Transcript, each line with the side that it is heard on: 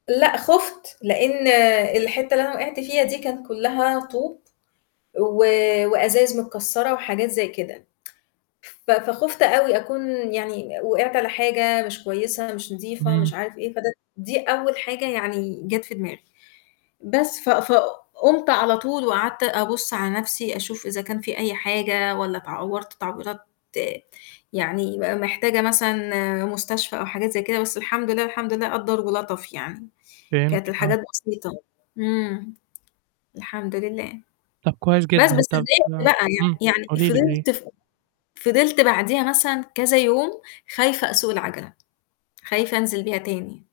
left: لأ، خُفت لأن الحتّة اللي أنا وِقعت فيها دي كانت كلها طوب و وأزايز متكسرة وحاجات زي كده. ف فخُفت أوي أكون يعني وِقعت على حاجة مش كويسة مش نضيفة
right: إمم.
left: مش عارف إيه، فده دي أول حاجة يعني جات في دماغي، بس ف فقُمت على طول وقعدت أبُص على نفْسي أشوف إذا كان فيه أي حاجة والّا اتعورت تعويرات يعني م محتاجة مثلًا مستشفى أو حاجات زي كده، بس الحمد لله، الحمد لله قدَّر ولَطَف يعني، كانت
right: فهمتِك، آه.
left: الحاجات بسيطة. إمم. الحمد لله.
right: طَب كويس
left: بس
right: جدًا،
left: بس
right: طَب
left: اتضايقت بقى
right: إمم.
left: يعني يعني
right: قولي لي قولي لي.
left: فِضِلت ف فِضِلت بعديها مثلًا كذا يوم خايفة أسوق العَجَلة، خايفة أنزِل بيها تاني.